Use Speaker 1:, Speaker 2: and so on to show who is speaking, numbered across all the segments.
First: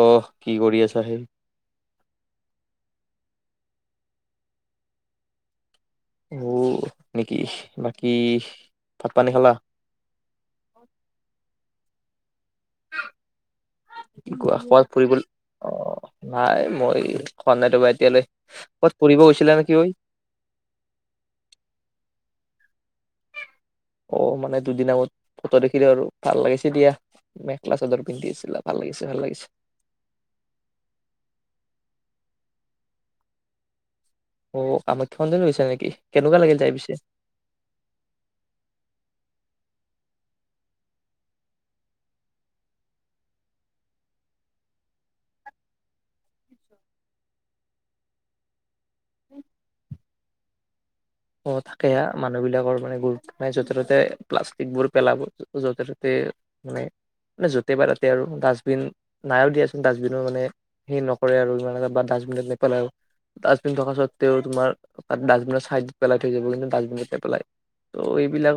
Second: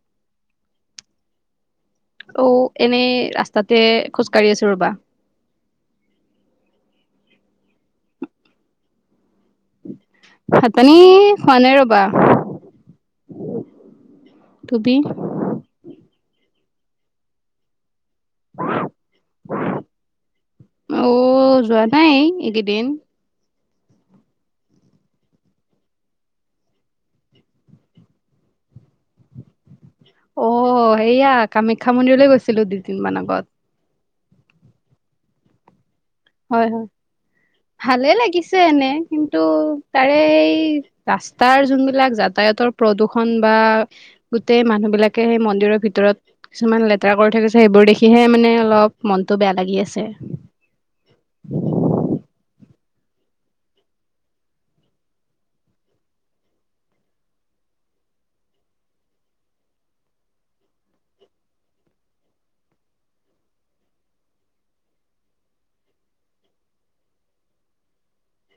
Speaker 1: অহ কি কৰি আছা সেই?
Speaker 2: অ এনেই ৰাস্তাতে খোজকাঢ়ি আছো ৰবা ।
Speaker 1: অ নেকি বাকী ভাত পানী খালা ।
Speaker 2: ভাত পানী খোৱা নাই ৰব বা
Speaker 1: কোৱা কোৱা
Speaker 2: তুমি
Speaker 1: ফুৰিবল অহ নাই এ মই খোৱা নাই ত ভা কেলে ক'ত ফুৰিব গৈছিলা নেকি এই
Speaker 2: দিন
Speaker 1: অ মানে দুদিন আগত ফটো দেখিলো আৰু ভাল লাগিছে দিয়া মেখেলা চাদৰ পিন্ধি আছিলা ভাল লাগিছে ভাল লাগিছে।
Speaker 2: অ সেয়া কামাখ্যা মন্দিৰলৈ গৈছিলো দুদিনমান আগত ।
Speaker 1: অ কামাখ্যা মন্দিৰলৈ গৈছিলা নিকি
Speaker 2: হয় হয় ভালে লাগিছে এনে কিন্তু তাৰে ই ৰাস্তাৰ যোনবিলাক যাতায়াতৰ প্ৰদূষন বা গোটেই মানুহ বিলাকে সেই মন্দিৰৰ ভিতৰত কিছুমান লেতেৰা কৰি থৈ গৈছে সেইবোৰ দেখিহে মানে অলপ মনটো বেয়া লাগি আছে।
Speaker 1: অ থাকে মানুহ বিলাকৰ মানে গুৰুত্ব নাই য'তে ত'তে প্লাষ্টিকবোৰ পেলাব য'তে ত'তে মানে মে য'তে পাই তাতে আৰু ডাষ্টবিন নাইও দিয়াচোন ডাষ্টবিনো মানে হেৰি নকৰে আৰু ইমান বা ডাষ্টবিনত নেপেলায় ডাষ্টবিন থকা স্বতেও তোমাৰ ডাষ্টবিনত চাইড পেলাই থৈ যাব কিন্তু ডাষ্টবিন নেপেলাই ত এইবিলাক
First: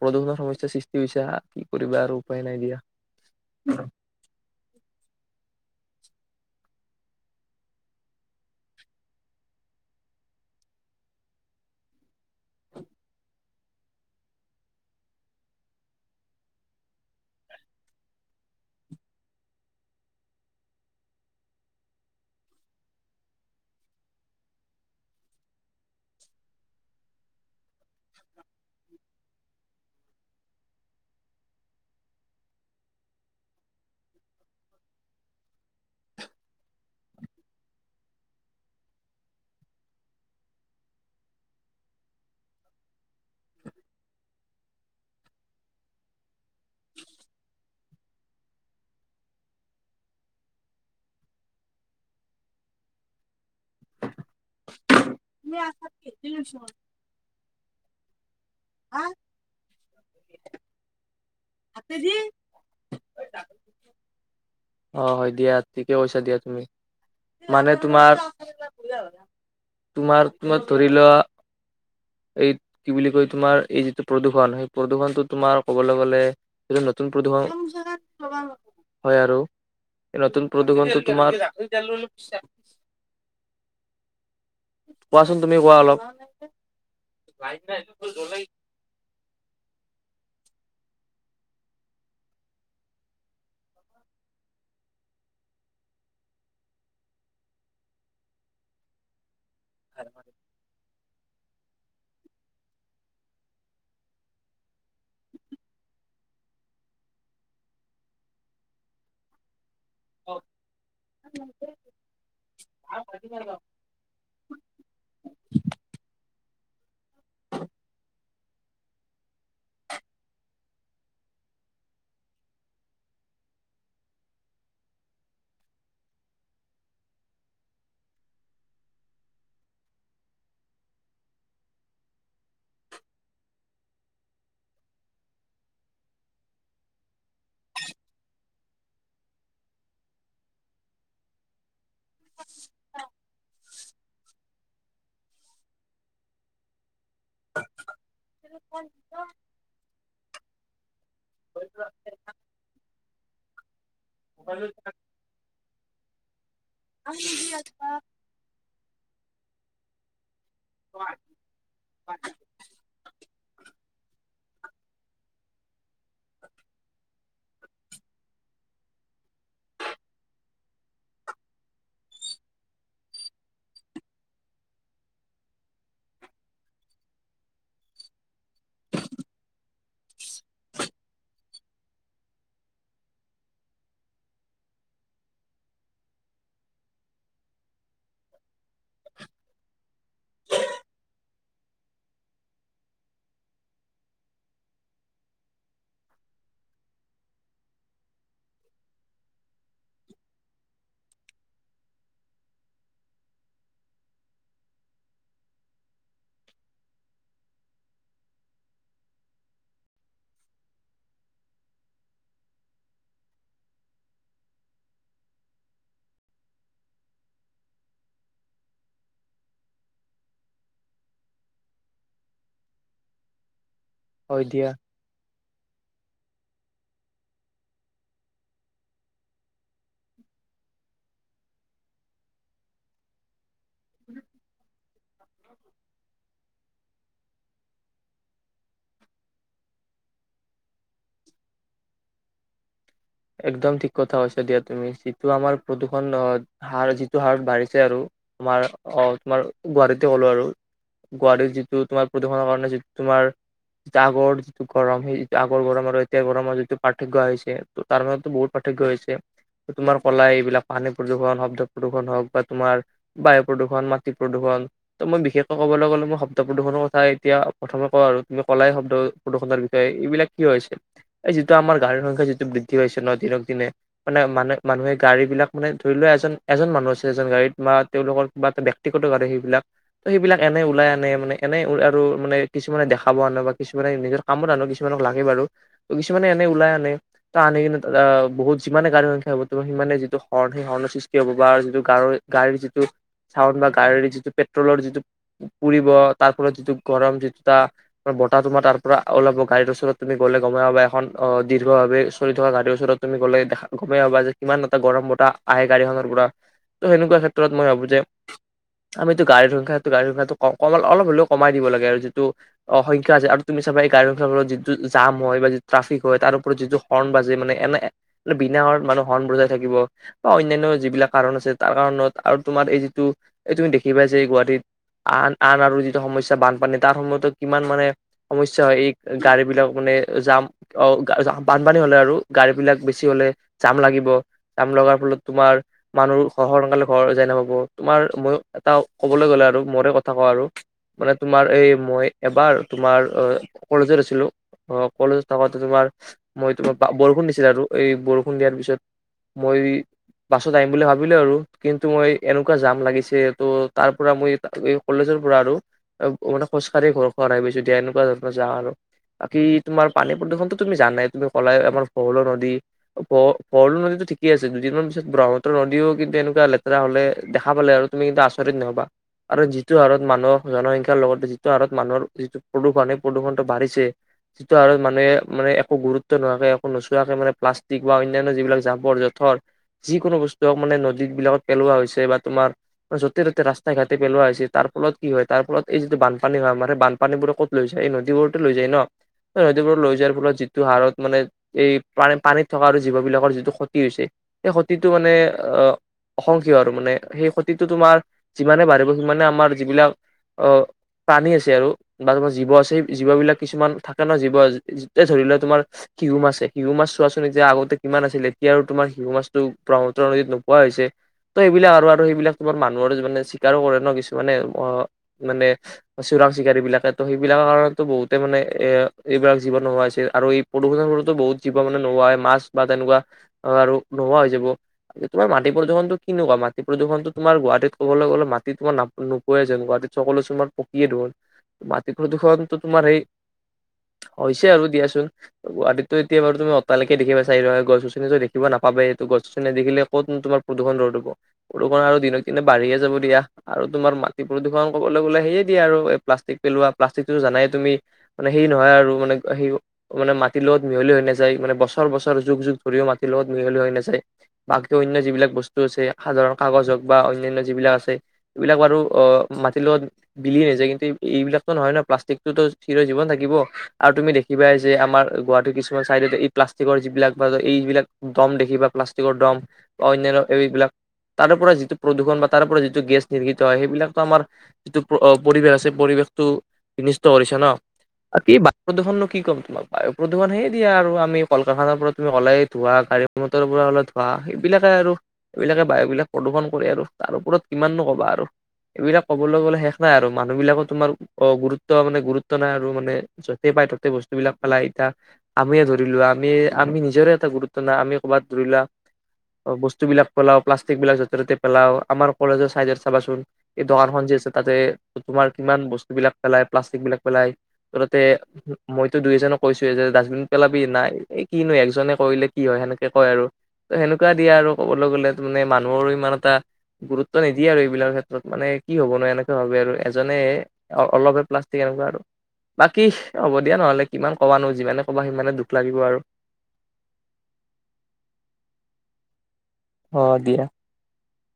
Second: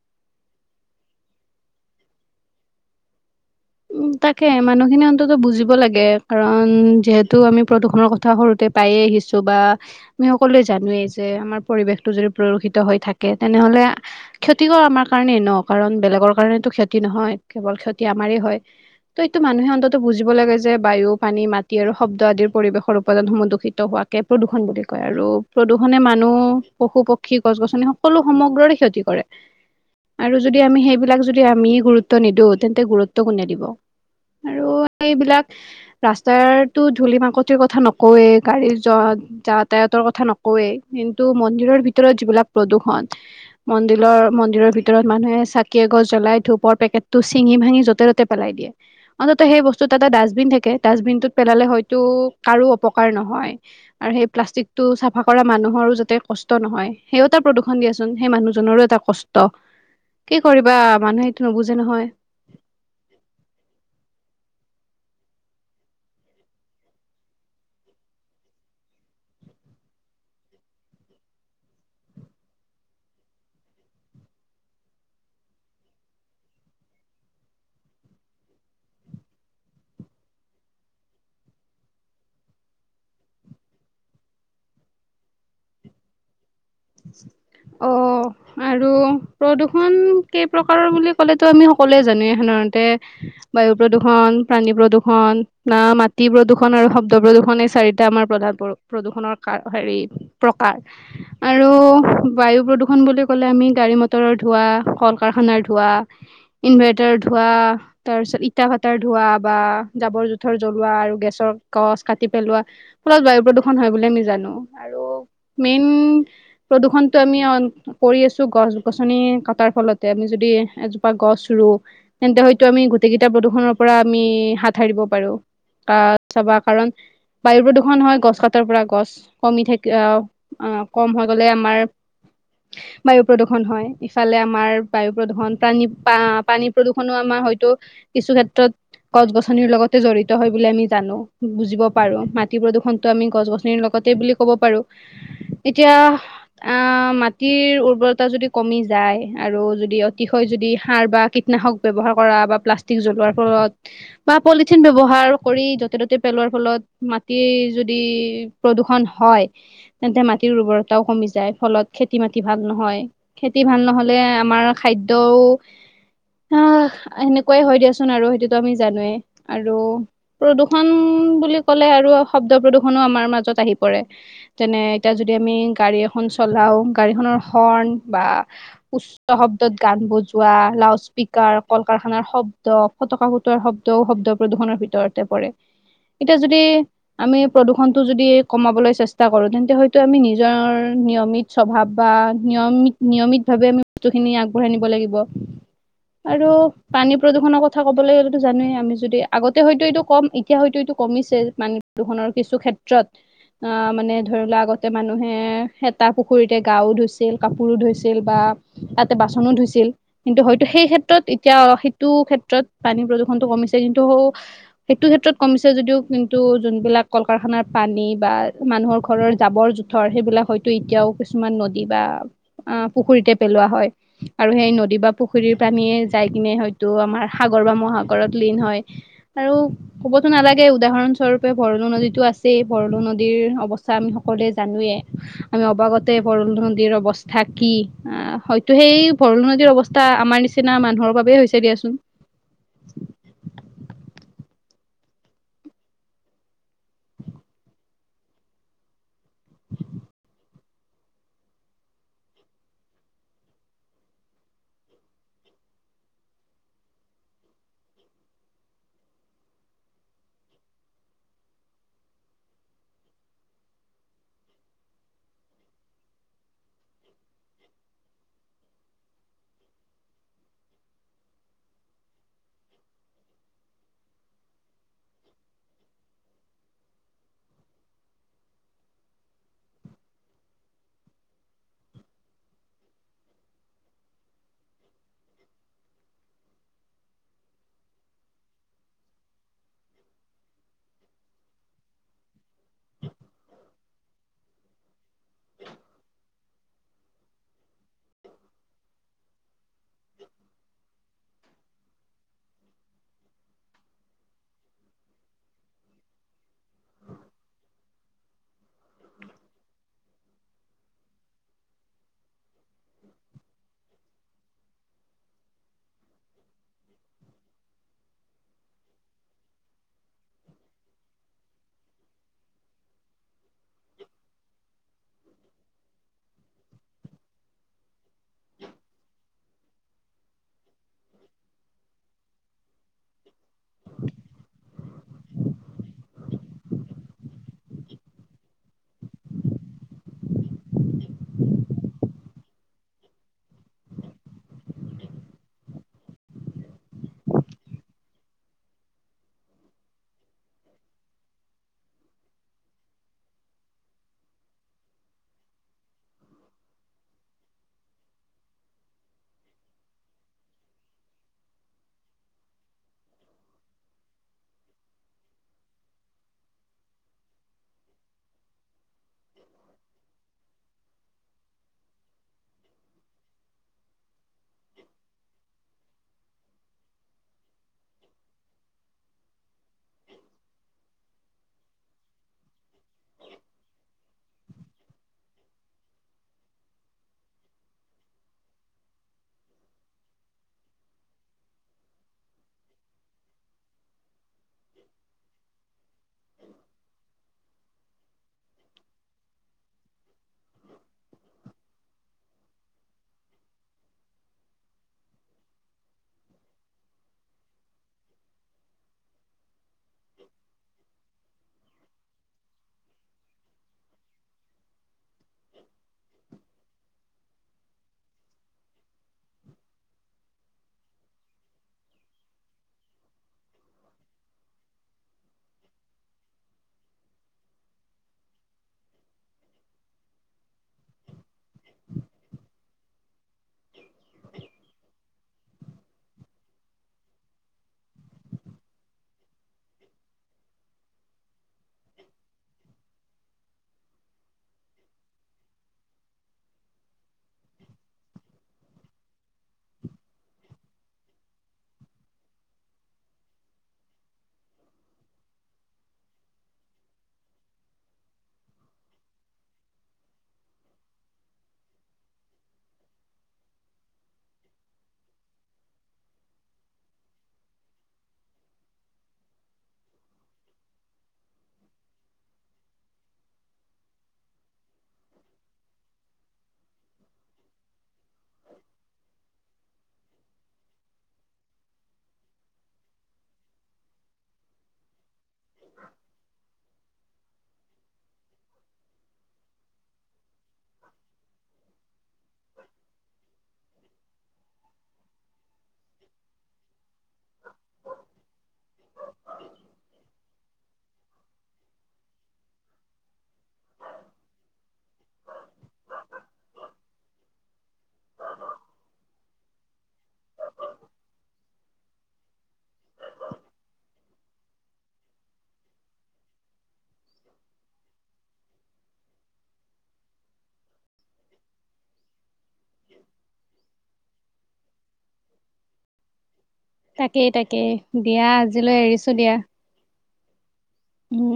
Speaker 1: প্ৰদূষণৰ সমস্যাৰ সৃষ্টি হৈছা কি কৰিবা আৰু উপায় নাই দিয়া ।
Speaker 2: উম তাকে মানুহখিনি অন্তত বুজিব লাগে কাৰণ যিহেতু আমি প্ৰদূষণৰ কথা সৰুতে পায়ে আহিছো বা আমি সকলোৱে জানোৱেই যে আমাৰ পৰিৱেশটো যদি প্ৰদূষিত হৈ থাকে তেনেহলে ক্ষতিকৰ আমাৰ কাৰণেই ন কাৰণ বেলেগৰ কাৰণেতো ক্ষতি নহয় কেৱল ক্ষতি আমাৰেই হয়। ত এইটো মানুহে অন্তত বুজিব লাগে যে বায়ু পানী মাটি আৰু শব্দ আদিৰ পৰিৱেশৰ উৎপানসমূহ দূষিত হোৱাকে প্ৰদূষণ বুলি কয়। আৰু প্ৰদূষনে মানুহ পশু পক্ষী গছ গছনি সকলো সমগ্ৰৰে ক্ষতি কৰে আৰু যদি আমি সেইবিলাক যদি আমি গুৰুত্ব নিদিও তেন্তে গুৰুত্ব কোনে দিব । আৰু এইবিলাক ৰাস্তাৰটো ধূলি মাকতিৰ কথা নকওয়ে গাড়ীৰ যত যাতায়াতৰ কথা নকওয়ে কিন্তু মন্দিৰৰ ভিতৰত যিবিলাক প্ৰদূষন মন্দিৰৰ মন্দিৰৰ ভিতৰত মানুহে চাকি এগছ জ্বলাই ধূপৰ পেকেটটো চিঙি ভাঙি য'তে ত'তে পেলাই দিয়ে অন্তত সেই বস্তুত এটা ডাষ্টবিন থাকে ডাষ্টবিনটোত পেলালে হয়তো কাৰো অপকাৰ নহয় । আৰু সেই প্লাষ্টিকটো চাফা কৰা মানুহৰো যাতে কষ্ট নহয় সেইও এটা প্ৰদূষণ হলেইচোন হেই মানুহ জনৰো এটা কষ্ট কি কৰিবা মানুহে এইটো নুবুজে নহয় ।
Speaker 1: অ হয় দিয়া ঠিকে কৈছা দিয়া তুমি মানে তোমাৰ তোমাৰ তোমাক ধৰি লোৱা এই কি বুলি কয় তোমাৰ এই যিটো প্ৰদুষণ সেই প্ৰদুষণটো তোমাৰ কবলে গলে যিটো নতুন প্ৰদুষণ [unintelligible] হয় আৰু নতুন প্ৰদুষণ টো তোমাৰ কোৱাচোন তুমি কোৱা অলপ।
Speaker 2: অ আৰু প্ৰদূষ প্ৰদুষণ কেই প্ৰকাৰৰ বুলি ক'লেতো আমি সকলোৱে জানোৱে সাধাৰণতে বায়ু প্ৰদুষণ, প্ৰাণী প্ৰদূষণ না মাটি প্ৰদূষণ আৰু শব্দ প্ৰদূষণ এই চাৰিটা আমাৰ প্ৰধান প্ৰ প্ৰদূষণৰ কা হেৰি প্ৰকাৰ [unintelligible] আৰু বায়ু প্ৰদূষণ বুলি ক'লে, আমি গাড়ী মটৰৰ ধোৱা, কল কাৰখানাৰ ধোৱা, ইনভাৰ্টাৰ ধোঁৱা তাৰপিছত ইটা ভাটাৰ ধোঁৱা বা জাবৰ জোথৰ জ্বলোৱা আৰু গেছৰ গছ কাটি পেলোৱা ফলত বায়ু প্ৰদূষণ হয় বুলি আমি জানো। আৰু মেইন প্ৰদূষণতটো আমি অন্ত কৰি আছো গছ গছনি কটাৰ ফলতে ।আমি যদি এজোপা গছ ৰুও কিন্তু, হেইতো আমি গোটকেইটা প্ৰদূষনৰৰ পৰা আমি হাত সাৰিব পাৰো ।কা চাবা কাৰণ বায়ুৰ প্ৰদূষন হয় গছ কটাৰ পৰা ।গছ কমি থাকি অহ অহ কম হ গলে আমাৰ বায়ু প্ৰদূষণ হয় ।ইফালে আমাৰ বায়ু প্ৰদূষণ, পানী পা পানী প্ৰদূষণো আমাৰ হয়তো কিছু ক্ষেত্ৰত গছ গছনিৰ লগতে জড়িত হয় বুলি আমি জানো ।বুজিব পাৰো। মাটি প্ৰদূষণতো আমি গছ গছনিৰ লগতে বুলি ক'ব পাৰো। এতিয়া আ মাটিৰ উৰ্বৰতা যদি কমি যায় আৰু যদি অতিশয় যদি সাৰ বা কীটনাশক ব্যৱহাৰ কৰা বা প্লাষ্টিক জ্বলোৱাৰ [unintelligible] বা পলিথিন ব্যৱহাৰ কৰি য'তে তত তে পেলোৱাৰ ফলত মাটিৰ যদি প্ৰদূষণ হয়। তেন্তে মা টিৰ উৰ্বৰতাও কমি যায়। ফলত খেতি মাটি ভাল নহয়। খেতি ভাল নহলে আমাৰ খাদ্যও সাঁহ - সেনেকুৱাই হয় দিয়াচোন আৰু সেইটোতো আমি জানোৱে আৰু প্ৰদূষন বুলি ক'লে আৰু শব্দ প্ৰদূষনো আমাৰ মাজত আহি পৰে যেনে এতিয়া যদি আমি গাড়ী এখন চলাওঁ, গাড়ীখনৰ হৰ্ণ বা উচ্চ শব্দত গান বজোৱা, লাউড স্পীকাৰ, কল কাৰখানাৰ শব্দ, ফটকা ফুটোৱাৰ শব্দও শব্দ প্ৰদূষণৰ ভিতৰতে পৰে। এতিয়া যদি আমি প্ৰদূষণ টো যদি কমাবলৈ চেষ্টা কৰো তেন্তে হয় টো আমি নিজৰ নিয়মিত স্বভাৱ বা নিয়মিত‌ - নিয়মিত ভাৱে আমি বস্তুখিনি আগবঢ়াই নিব লাগিব আৰু পানী প্ৰদূষণৰ কথা ক'বলে গ'লেতো জানোৱেই আমি যদি আগতে হয়তো এইটো কম এতিয়া হয়তো এইটো কমিছে পানী প্ৰদূৰষণৰ কিছু ক্ষেত্ৰত। আঁ মানে ধৰি লোৱা আগত তে মানুহে সেতা পুখুৰীতে গাও ধুইছিল, কাপোৰো ধুইছিল বা তাতে বাচনো ধুইছিল। কিন্তু হয়তো সেই ক্ষেত্ৰত এতিয়া সেইটো ক্ষেত্ৰত পানী প্ৰদূষনটো কমিছে, কিন্তু সেইটো ক্ষেত্ৰত কমিছে যদিও কিন্তু যোনবিলাক কল কাৰখানাৰ পানী বা মানুহৰ ঘৰৰ জাবৰ-জোথৰ সেইবিলাক হয়তো এতিয়াও কিছুমান নদী বা অ' পুখুৰীতে পেলোৱা হয়।
Speaker 1: হয়
Speaker 2: আৰু
Speaker 1: দিয়া
Speaker 2: সেই নদী বা পুখুৰীৰ পানীয়ে যাই কিনে হয়তো আমাৰ সাগৰ বা মহাসাগৰত লীন হয়। আৰু ক'বতো নালাগে উদাহৰণ স্বৰূপে, ভৰলু নদীতো আছেই, ভৰলু নদীৰ অৱস্থা আমি সক সকলোৱে জানোৱে। আমি অবাগতে ভৰলু নদীৰ অৱস্থা কি আহ হয়তো সেই ভৰল নদীৰ অৱস্থা আমাৰ নিচিনা মানুহৰ বাবে হৈছে দিয়াচোন।
Speaker 1: একদম ঠিক কথা কৈছা দিয়া তুমি, যিটো আমাৰ প্ৰদূষণ অ - হাৰ যিটো হাৰত বাঢ়িছে আৰু তোমাৰ অ - তোমাৰ গুৱাহাটীতে কলো আৰু গুৱাহাটীৰ যিটো তোমাৰ প্ৰদূষণৰ কাৰণে যি তোমাৰ আগৰ যিটো গৰম সেই [unintelligible] আগৰ গৰম আৰু এতিয়া গৰমৰ যিটো পাৰ্থক্য আহিছে তো' তাৰ মাজত টো বহুত পাৰ্থক্য হৈছে। তোমাৰ কলা এইবিলাক পানী প্ৰদূষণ, শব্দ প্ৰদূষণ হওঁক বা তোমাৰ বায়ু প্ৰদূষণ, মাটি প্ৰদূষণ। তো' মই বিশেষকৈ কবলৈ গলে মই শব্দ প্ৰদূষণৰ কথাই এতিয়া প্ৰথমে কওঁ আৰু তুমি কলাই শব্দ প্ৰদূষণৰ বিষয়ে এইবিলাক কিয় হৈছে, এই যিটো আমাৰ গাড়ীৰ সংখ্যা যিটো বৃদ্ দ্ধি হৈছে ন দিনক দিনে। মানে - মানে - মানুহে গাড়ী বিলাক মানে ধৰি লোৱা এজন - এজন মানুহ আছে এজন গাড়ীত বা তেওঁলোকৰ কিবা এটা ব্যক্তিগত গাড়ী সেইবিলাক, তো' সেইবিলাক এনে ওলাই আনে মানে এনে উ - আৰু মানে কিছুমানে দেখাব আনে বা কিছুমানে নিজৰ কামত আনো কিছুমানক লাগে বাৰু ত' কিছুমানে এনে ওলাই আনে। তা আনি কেনে আ বহুত যিমানে গাড়ীৰ সংখ্যা হব তো' সিমানে যিটো হৰ্ণ সেই হৰ্ণৰ সৃষ্টি হব বা যিটো গাড়ৰে - গাড়ীৰ যিটো চাউণ্ড বা গাড়ীৰ যিটো পেট্ৰলৰ যিটো পুৰিব তাৰ ফলত যিটো গৰম যিটো তা বতাহ তোমাৰ তাৰ পৰা ওলাব গাড়ীৰ ওচৰত তুমি গ'লে গমে পাবা এখন অ - দীৰ্ঘভাবে চ চলি থকা গাড়ীৰ ওচৰত তুমি গলে দেখা - গমেই ভাবা যে কিমান এটা গৰম বতাহ আহে গাড়ীখনৰ পৰা তো' সেনেকুৱা ক্ষেত্ৰত মই ভাবো যে আমিতো গাড়ীৰ সংখাটো [unintelligible] ত' ক - কমল - অলপ হ'লেও কমাই দিব লাগে আৰু যিটো অ - সংখ্যা আছে আৰু তুমি চাবা এই গাড়ীৰ সংখ্যাবোৰত যিটো জাম হয় বা যিটো ট্ৰাফিক হয়। তাৰ ওপৰত যিটো হৰ্ণ বাজে মানে এনে এ - নে বিনা হৰ্ণ বজাই থাকিব, অন্যান্য যিবিলাক কাৰণ আছে তাৰ কাৰণত, আৰু তোমাৰ এই যিটো এই তুমি দেখি পাই যে গুৱাহাটীত আন - আন আৰু যিটো সমস্যা বানপানী তাৰ সময়তো কিমান মানে সমস্যা হয়। এই গাড়ী বিলাক মানে জাম অ' গা জাম বানপানী হলে আৰু গাড়ী বিলাক বেছি হলে জাম লাগিব। জাম লগাৰ ফলত তোমাৰ মানুৰো স - সোনকালে ঘৰ যায় নাপাব। তোমাৰ, ময়ো এটা কবলৈ গলে আৰু মৰে কথা কওঁ আৰু মানে তোমাৰ এই মই এবাৰ তোমাৰ অ কলেজত আছিলো, অ কলেজত থাকোতে তোমাৰ মই তোমাৰ বা - বৰষুণ দিছিল আৰু এই বৰষুণ দিয়াৰ পিছত মই বাছত আহিম বুলি ভাবিলো আৰু। কিন্তু মই এনেকুৱা জাম লাগিছে । ত' তাৰ পৰা মই এই - এই কলেজৰ পৰা আৰু আব - মানে খোজকাঢ়ি ঘৰখন পাইছো দিয়া এনেকুৱা ধৰণৰ জাম আৰু বাকী তোমাৰ পানী প্ৰদূষণতটো তুমি জানাই তুমিটো কলাই আমাৰ ভৰলু নদী, ভ - ভৰলু নদীটো ঠিকে আছে দুদিনমান পিছত ব্ৰহ্মপুত্ৰ নদীও কিন্তু এনেকুৱা লেতেৰা হলে দেখা পালে আৰু তুমি কিন্তু আচৰিত নহবা আৰু যিটো হাৰত মানুহ জনসংখ্যাৰ লগত যিটো হাৰত মানুহৰ যিটো প্ৰদূষণ সেই প্ৰদূষণটো বাঢ়িছে, যিটো হাৰত মানুহে মানে একো গুৰুত্ ত্ব নোহোৱাকে একো নোচোৱাকে মানে প্লাষ্টিক বা অনান্য যিবিলাক জাবৰ-জোথৰ যিকোনো বস্তু হওক মানে নদীবিলাকত পেলোৱা হৈছে বা তোমাৰ য'তে ত'তে ৰাস্তাই ঘাটে পেলোৱা হৈছে, তাৰ ফলত কি হয়, তাৰ ফলত এই যিটো বানপানী হয় আমাৰ সেই বানপানীবোৰে ক'ত লৈ যায়? এই নদীবোৰতে লৈ যায় ন! এ নদীবোৰত লৈ যোৱাৰ ফলত যিটো হাৰত মানে এই পানী - পানীত থকা আৰু জীৱ বিলাকৰ যিটো ক্ষতি হৈছে সেই ক্ষতিটো মানে অ - অসংকীয় আৰু মানে সেই ক্ষত তিটো তোমাৰ যিমানে বাঢ়িব সিমানে আমাৰ যিবিলাক অ - প্ৰানী আছে আৰু বা তোমাৰ জীৱ আছে সেই জীৱ বিলাক কিছুমান থাকে ন' জীৱ যি - যি এই ধৰি লোৱা তোমাৰ শিহু মাছে, শিহু মাছ চোৱাচোন এতিয়া আগতে কিমান আছিল এতিয়া আৰু তোমাৰ শিহু মাছটো ব্ৰহ্মপুত্ৰ নদীত নোপোৱা হৈছে। ত' সেইবিলাক আৰু - আৰু সেইবিলাক তোমাৰ মানুহৰে মানে চিকাৰো কৰে ন' কিছুমানে অ মানে চোৰাং চিকাৰী বিলাকে ত' সেইবিলাকৰ কাৰণতটো বহুতে মানে এ - এইবাৰ জীৱন নোহোৱা হৈছে আৰু এই প্ৰদূষণৰ ফলতো বহুত জীৱ মানে নোহোৱা হয় মাছ বা তেনেকুৱা আৰু নোহোৱা হৈ যাব তোমাৰ মাটি প্ৰদূষণটো কেনেকুৱা মাটি প্ৰদূ্ষণটো তোমাৰ গুৱাহাটীত কবলৈ গলে মাটি তোমাৰ নাপ - নোপোৱাই যেন গুৱাহাটীত চকলো চুমাৰ পকিয়ে দূহুন। মাটি প্ৰদূষণটো তোমাৰ সেই হৈছে আৰু দিয়াচোন গুৱাহাটীতটো এতিয়া বাৰু তুমি অট্টালিকাই দেখিবা ছাইৰো সহাই, গছ গছনিতো দেখিব নাপাবায়েটো, গছ ছনি নেদেখিলে কতনো তোমাৰ প্ৰদূষণ ৰোধ হব। প্ৰদূষণ আৰু দিনক দিনে বাঢ়িয়ে যাব দিয়া আৰু তোমাৰ মাটি প্ৰদূষণ কবলৈ গলে সেয়ে দিয়া আৰু এই প্লাষ্টিক পেলোৱা, প্লাষ্টিকটোতো জানাই তুমি মানে সেই নহয় আৰু মানে সে মানে মা মাটিৰ লগত মিহলি হৈ নাযায় মানে বছৰ বছৰ যুগ যুগ ধৰিও মাটিৰ লগত মিহলি হৈ নাযায়। বাকী অন্য যিবিলাক বস্তু আছে সাধাৰণ কাগজ হওক বা অন্যান্য যিবিলাক আছে এইবিলাক বাৰু অ মাটিৰ লগত বিলিয়ে নাযায় কিন্তু এই - এইবিলাকতো নহয় ন' প্লাষ্টিকটোতো চিৰ জীৱন থাকিব আৰু তুমি দেখিবাই যে আমাৰ গুৱাহাটীৰ কিছুমান চাইড যে এই প্লাষ্টিকৰ যিবিলাক [unintelligible] এই যিবিলাক দম দেখিবা, প্লাষ্টিকৰ দম বা অন্যান্য এই বিলাক তাৰে পৰা যিটো প্ৰদূৰষণ বা তাৰে পৰা যিটো গেছ নিৰ্ঘিত হয় সেইবিলাকটো আমাৰ যিটো প্ৰ - অ - পৰিৱেশ আছে পৰিৱেশতটো বিনিষ্ট কৰিছে ন' বাকী বায়ু প্ৰদূষণনো কি ক'ম তোমাক বায়ু প্ৰদূষণ সেয়ে দিয়া আৰু আমি কল কাৰখানাৰ পৰা তুমি ওলাই ধোৱা, গাড়ী মটৰৰ পৰা ওলোৱা ধোৱা, সেইবিলাকে আৰু। এইবিলাকে বায়ু বিলাক প্ৰদূষণ কৰে আৰু। তাৰ ওপৰত কিমাননো ক'বা আৰু এইবিলাক তাৰ ওপৰত কিমান নো কবা আৰু, এইবিলাক ক'বলৈ গ'লে শেষ নাই আৰু, মানুহ বিলাকো তোমাৰ অ গুৰুত্ব মানে, গুৰুত্ব নাই আৰু মানে য'তেই পায় ত'তে বস্তুবিলাক পেলাই থাক, আমিয়ে ধৰিলো আমি-আমি নিজৰে এটা গুৰুত্ব নাই, আমি কৰ'বাত ধৰি লোৱা বস্তু বিলাক পেলাওঁ, প্লাষ্টিক বিলাক যতে-ত'তে পেলাওঁ, আমাৰ কলেজৰ চাইডত চাবাচোন এই দোকানখন যে আছে তাতে তোমাৰ কিমান বস্তু বিলাক পেলাই, প্লাষ্টিক বিলাক পেলাই, তাতে মইতো দুই এজন কৈছোয়ে যে ডাষ্টবিন পেলাবি নাই, এই কিনো একজনে কৰিলে কি হয়, সেনেকে কয় আৰু ত সেনেকুৱা দিয়ে আৰু ক'বলৈ গলে মানে, মানুহৰো ইমান এটা গুৰুত্ব নিদিয়ে আৰু এইবিলাক ক্ষেত্ৰত, মানে কি হ'ব ন এনেকুৱা হ'লে আৰু এজনে অলপহে প্লাষ্টিক এনেকুৱা আৰু বাকী হ'ব দিয়া নহলে, কিমান ক'বা নো, যিমানে ক'বা, সিমানে দুখ লাগিব আৰু
Speaker 2: তাকেই-তাকেই, দিয়া আজিলৈ এৰিছো দিয়া।
Speaker 1: অ, দিয়া।
Speaker 2: উম